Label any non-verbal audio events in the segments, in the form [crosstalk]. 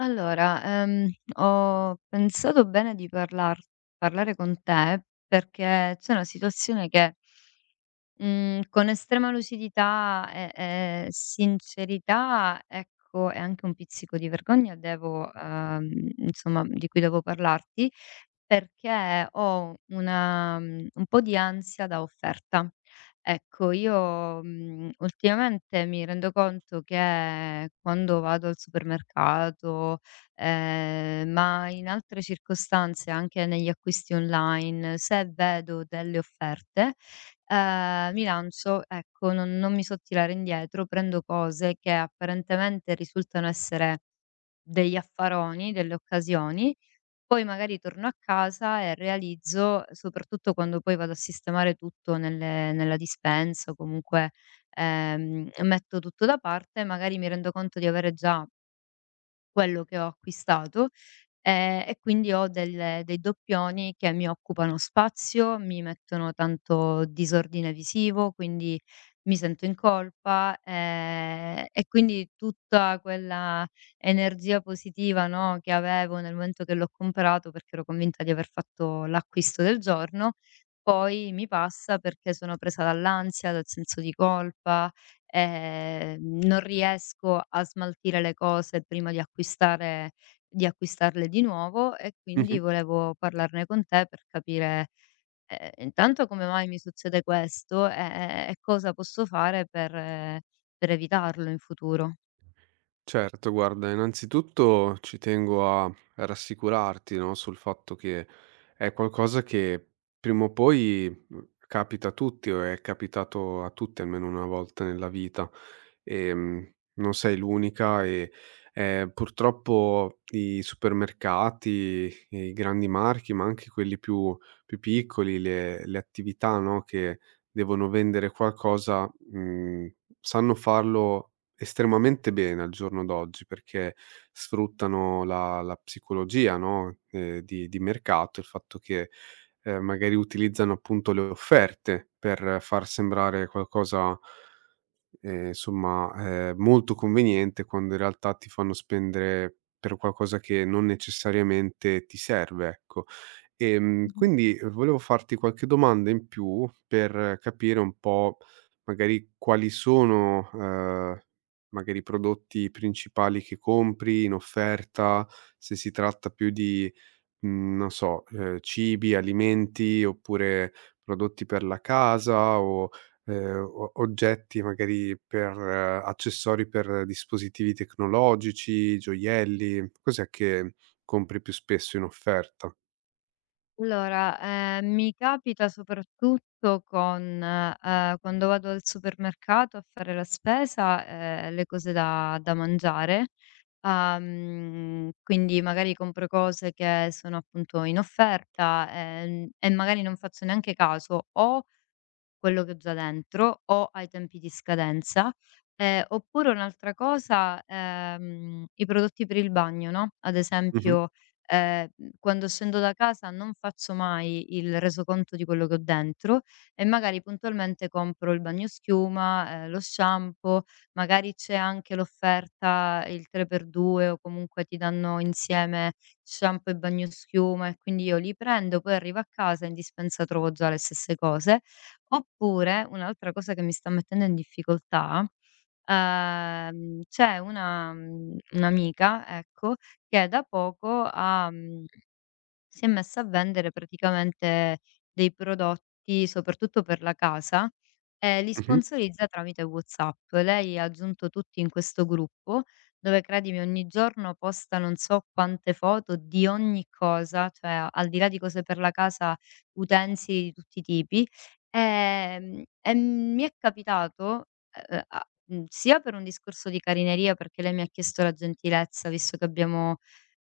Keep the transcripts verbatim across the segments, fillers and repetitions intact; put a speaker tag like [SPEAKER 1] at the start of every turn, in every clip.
[SPEAKER 1] Allora, ehm, ho pensato bene di parlar parlare con te perché c'è una situazione che, mhmm, con estrema lucidità e e sincerità, ecco, e anche un pizzico di vergogna devo ehm, insomma di cui devo parlarti, perché ho una mhmm, un po' di ansia da offerta. Ecco, io, mhmm, ultimamente mi rendo conto che quando vado al supermercato, ehm, ma in altre circostanze anche negli acquisti online, se vedo delle offerte, ehm, mi lancio, ecco, non non mi so tirare indietro, prendo cose che apparentemente risultano essere degli affaroni, delle occasioni, poi magari torno a casa e realizzo, soprattutto quando poi vado a sistemare tutto nelle nella dispensa o comunque, ehm, metto tutto da parte, magari mi rendo conto di avere già quello che ho acquistato. Ehm, e quindi ho del dei doppioni che mi occupano spazio, mi mettono tanto disordine visivo, quindi mi sento in colpa, ehm, e quindi tutta quella energia positiva, no, che avevo nel momento che l'ho comprato, perché ero convinta di aver fatto l'acquisto del giorno, poi mi passa perché sono presa dall'ansia, dal senso di colpa, ehm, non riesco a smaltire le cose prima di acquistare di acquistarle di nuovo e quindi
[SPEAKER 2] Mh-mh.
[SPEAKER 1] volevo parlarne con te per capire, ehm, intanto come mai mi succede questo, e e e cosa posso fare per eh, per evitarlo in futuro.
[SPEAKER 2] Certo, guarda, innanzitutto ci tengo a rassicurarti, no, sul fatto che è qualcosa che prima o poi, mhmm, capita a tutti o è capitato a tutti almeno una volta nella vita. Ehm, non sei l'unica e, ehm, purtroppo i supermercati, i grandi marchi, ma anche quelli più più piccoli, le le attività, no, che devono vendere qualcosa, mhmm, sanno farlo estremamente bene al giorno d'oggi, perché sfruttano la la psicologia, no, ehm, di di mercato, il fatto che, ehm, magari utilizzano appunto le offerte per far sembrare qualcosa, ehm, insomma, ehm, molto conveniente, quando in realtà ti fanno spendere per qualcosa che non necessariamente ti serve, ecco. Ehm, quindi ehm, volevo farti qualche domanda in più per capire un po' magari quali sono, ehm, magari i prodotti principali che compri in offerta, se si tratta più di, mhmm, non so, ehm, cibi, alimenti oppure prodotti per la casa o, ehm, o oggetti magari per eh, accessori per dispositivi tecnologici, gioielli. Cos'è che compri più spesso in offerta?
[SPEAKER 1] Allora, ehm, mi capita soprattutto con ehm, quando vado al supermercato a fare la spesa, ehm, le cose da da mangiare, uhm, quindi magari compro cose che sono appunto in offerta, ehm, e magari non faccio neanche caso o quello che ho già dentro, o ai tempi di scadenza, ehm, oppure un'altra cosa, ehm, i prodotti per il bagno, no, ad
[SPEAKER 2] Mh-mh.
[SPEAKER 1] esempio, ehm, quando scendo da casa non faccio mai il resoconto di quello che ho dentro e magari puntualmente compro il bagnoschiuma, ehm, lo shampoo, magari c'è anche l'offerta il tre per due o comunque ti danno insieme shampoo e bagnoschiuma e quindi io li prendo, poi arrivo a casa in dispensa trovo già le stesse cose. Oppure, un'altra cosa che mi sta mettendo in difficoltà, ehm, c'è una mhmm, un'amica, ecco, che da poco ha, mhmm si è messa a vendere praticamente dei prodotti, soprattutto per la casa, e li
[SPEAKER 2] Mh-mh.
[SPEAKER 1] sponsorizza tramite WhatsApp. Lei ha aggiunto tutti in questo gruppo, dove credimi ogni giorno posta non so quante foto di ogni cosa, cioè al di là di cose per la casa, utensili di tutti i tipi. Ehm, e mi è capitato, ehm, a mhmm, sia per un discorso di carineria, perché lei mi ha chiesto la gentilezza, visto che abbiamo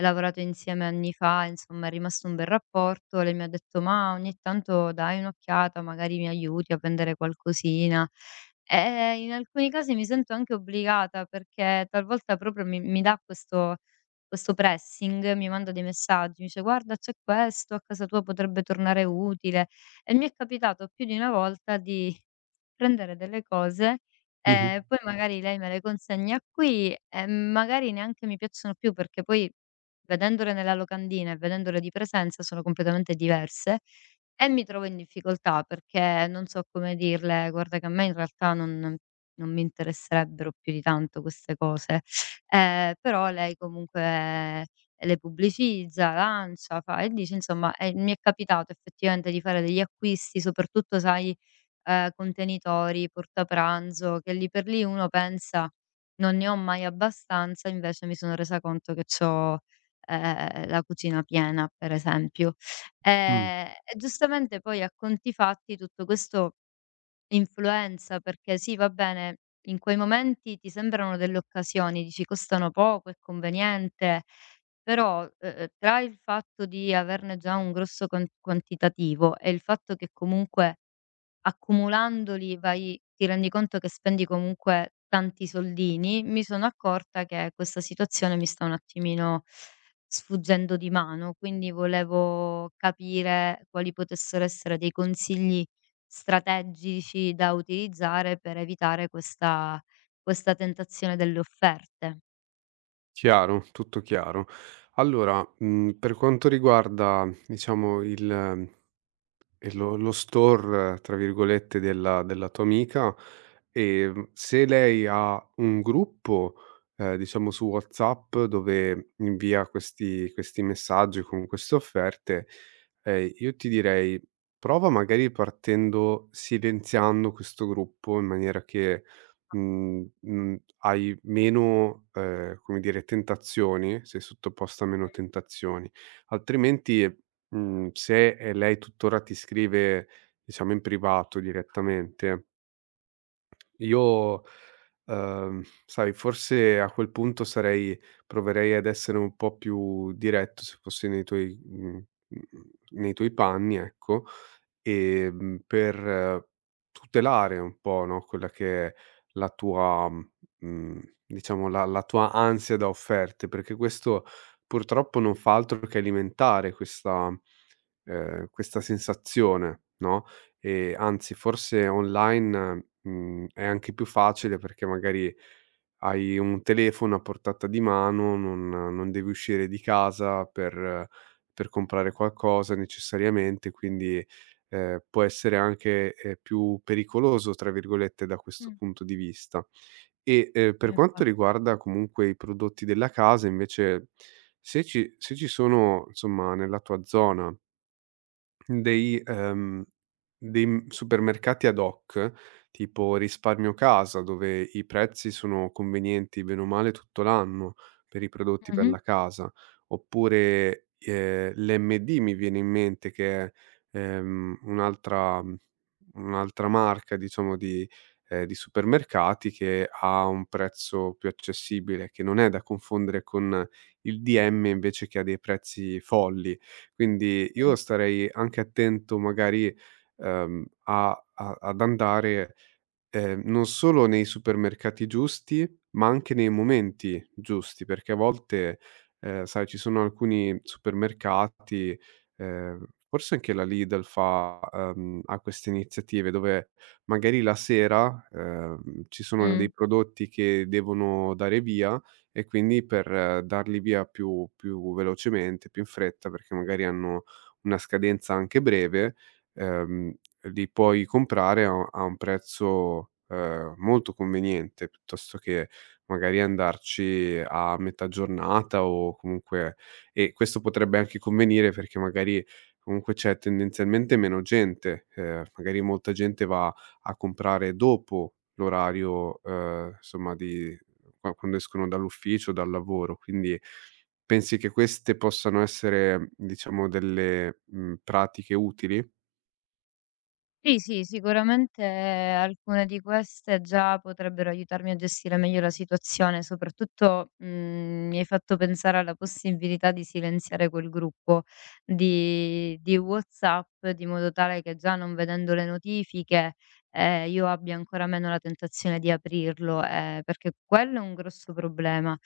[SPEAKER 1] lavorato insieme anni fa, insomma è rimasto un bel rapporto. Lei mi ha detto: "Ma ogni tanto dai un'occhiata, magari mi aiuti a vendere qualcosina". Ehm, in alcuni casi mi sento anche obbligata perché talvolta proprio mi mi dà questo questo pressing, mi manda dei messaggi, mi dice: "Guarda c'è questo, a casa tua potrebbe tornare utile". E mi è capitato più di una volta di prendere delle cose
[SPEAKER 2] Mh-mh.
[SPEAKER 1] e poi magari lei me le consegna qui e magari neanche mi piacciono più perché poi vedendole nella locandina e vedendole di presenza sono completamente diverse e mi trovo in difficoltà perché non so come dirle: "Guarda che a me in realtà non non mi interesserebbero più di tanto queste cose". Ehm, però lei comunque le pubblicizza, lancia, fa e dice, insomma, e mi è capitato effettivamente di fare degli acquisti, soprattutto sai ehm, contenitori, portapranzo, che lì per lì uno pensa: "Non ne ho mai abbastanza", invece mi sono resa conto che c'ho, ehm, la cucina piena, per esempio. Ehm,
[SPEAKER 2] Mh.
[SPEAKER 1] e giustamente poi a conti fatti tutto questo influenza, perché sì, va bene, in quei momenti ti sembrano delle occasioni, dici: "Costano poco, è conveniente", però, uhm, tra il fatto di averne già un grosso quan quantitativo e il fatto che comunque accumulandoli vai ti rendi conto che spendi comunque tanti soldini, mi sono accorta che questa situazione mi sta un attimino sfuggendo di mano, quindi volevo capire quali potessero essere dei consigli strategici da utilizzare per evitare questa questa tentazione delle offerte.
[SPEAKER 2] Chiaro, tutto chiaro. Allora, mhmm, per quanto riguarda, diciamo, il E lo lo store, tra virgolette, della della tua amica, ehm, se lei ha un gruppo, ehm, diciamo su WhatsApp dove invia questi questi messaggi con queste offerte, ehm, io ti direi: prova magari partendo silenziando questo gruppo in maniera che, mhmm, mhmm, hai meno, ehm, come dire, tentazioni, sei sottoposta a meno tentazioni, altrimenti Mhmm, se, ehm, lei tuttora ti scrive, diciamo in privato direttamente, io, uhm, sai, forse a quel punto sarei proverei ad essere un po' più diretto se fossi nei tuoi mhmm, mhmm, nei tuoi panni ecco, ehm, per eh, tutelare un po', no, quella che è la tua mhmm, diciamo la la tua ansia da offerte, perché questo purtroppo non fa altro che alimentare questa ehm, questa sensazione, no, ehm, anzi forse online, mhmm, è anche più facile perché magari hai un telefono a portata di mano, non non devi uscire di casa per per comprare qualcosa necessariamente, quindi, ehm, può essere anche, ehm, "più pericoloso" tra virgolette da questo
[SPEAKER 1] Mh,
[SPEAKER 2] punto di vista. E, ehm,
[SPEAKER 1] sì.
[SPEAKER 2] per quanto
[SPEAKER 1] Infa
[SPEAKER 2] riguarda comunque i prodotti della casa invece, se ci se ci sono, insomma, nella tua zona dei ehm, dei, mhmm, supermercati ad hoc, tipo Risparmio Casa, dove i prezzi sono convenienti bene o male tutto l'anno per i prodotti per
[SPEAKER 1] Mh-mh,
[SPEAKER 2] la casa, oppure, ehm, l'emme di mi viene in mente che è, ehm, un'altra mhmm, un'altra marca diciamo di ehm, di supermercati che ha un prezzo più accessibile, che non è da confondere con il di emme invece che ha dei prezzi folli. Quindi io
[SPEAKER 1] mh,
[SPEAKER 2] starei anche attento magari, ehm, a a ad andare Ehm, non solo nei supermercati giusti, ma anche nei momenti giusti, perché a volte, ehm, sai, ci sono alcuni supermercati, ehm, forse anche la Lidl fa uhm, ha queste iniziative dove magari la sera, ehm, ci sono
[SPEAKER 1] mh.
[SPEAKER 2] dei prodotti che devono dare via e quindi per eh, darli via più più velocemente, più in fretta, perché magari hanno una scadenza anche breve, ehm, li puoi comprare a a un prezzo, ehm, molto conveniente, piuttosto che magari andarci a metà giornata o comunque e questo potrebbe anche convenire perché magari comunque c'è tendenzialmente meno gente, ehm, magari molta gente va a comprare dopo l'orario, ehm, insomma di qua quando escono dall'ufficio, dal lavoro. Quindi pensi che queste possano essere, diciamo, delle, mhmm, pratiche utili?
[SPEAKER 1] Sì, sì, sicuramente eh, alcune di queste già potrebbero aiutarmi a gestire meglio la situazione, soprattutto mh, mi hai fatto pensare alla possibilità di silenziare quel gruppo di, di WhatsApp, di modo tale che già non vedendo le notifiche eh, io abbia ancora meno la tentazione di aprirlo, eh, perché quello è un grosso problema.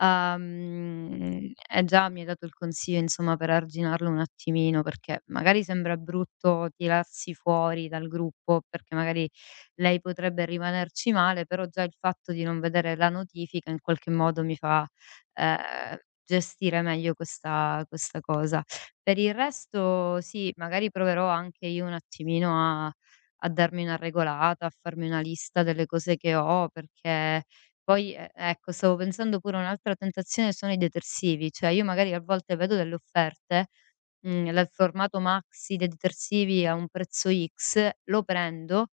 [SPEAKER 1] Uhm, e già mi hai dato il consiglio insomma per arginarlo un attimino, perché magari sembra brutto tirarsi fuori dal gruppo, perché magari lei potrebbe rimanerci male, però già il fatto di non vedere la notifica in qualche modo mi fa, ehm, gestire meglio questa questa cosa. Per il resto sì, magari proverò anche io un attimino a a darmi una regolata, a farmi una lista delle cose che ho, perché poi, e ecco, stavo pensando pure a un'altra tentazione sono i detersivi, cioè io magari a volte vedo delle offerte, mhmm, la il formato maxi dei detersivi a un prezzo X, lo prendo,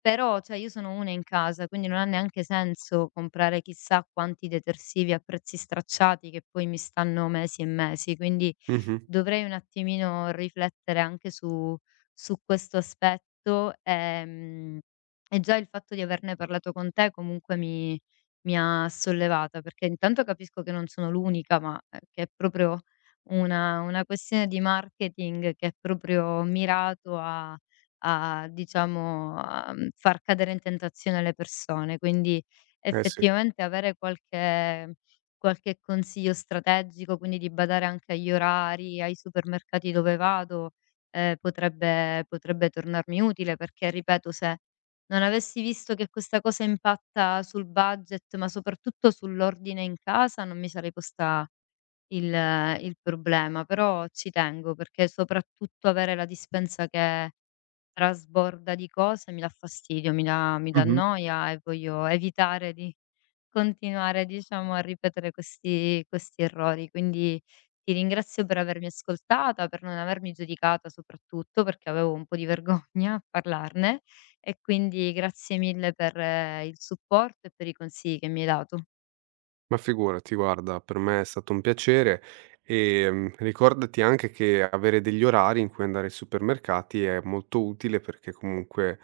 [SPEAKER 1] però, cioè, io sono una in casa, quindi non ha neanche senso comprare chissà quanti detersivi a prezzi stracciati che poi mi stanno mesi e mesi, quindi
[SPEAKER 2] Mh-mh.
[SPEAKER 1] dovrei un attimino riflettere anche su su questo aspetto, ehm, e già il fatto di averne parlato con te comunque mi mi ha sollevata, perché intanto capisco che non sono l'unica, ma, ehm, che è proprio una una questione di marketing che è proprio mirato a a diciamo, a, mhmm, far cadere in tentazione le persone. Quindi
[SPEAKER 2] Eh sì.
[SPEAKER 1] effettivamente avere qualche qualche consiglio strategico, quindi di badare anche agli orari, ai supermercati dove vado, ehm, potrebbe potrebbe tornarmi utile perché, ripeto, se non avessi visto che questa cosa impatta sul budget, ma soprattutto sull'ordine in casa, non mi sarei posta il il problema. Però ci tengo perché soprattutto avere la dispensa che trasborda di cose, mi dà fastidio, mi dà mi dà
[SPEAKER 2] Mh-mh.
[SPEAKER 1] noia e voglio evitare di continuare, diciamo, a ripetere questi questi errori. Quindi ti ringrazio per avermi ascoltata, per non avermi giudicata soprattutto, perché avevo un po' di [laughs] vergogna a parlarne e quindi grazie mille per eh, il supporto e per i consigli che mi hai dato.
[SPEAKER 2] Ma figurati, guarda, per me è stato un piacere. Ehm, ricordati anche che avere degli orari in cui andare ai supermercati è molto utile perché comunque,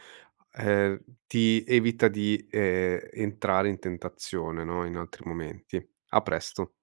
[SPEAKER 2] ehm, ti evita di, ehm, entrare in tentazione, no, in altri momenti. A presto.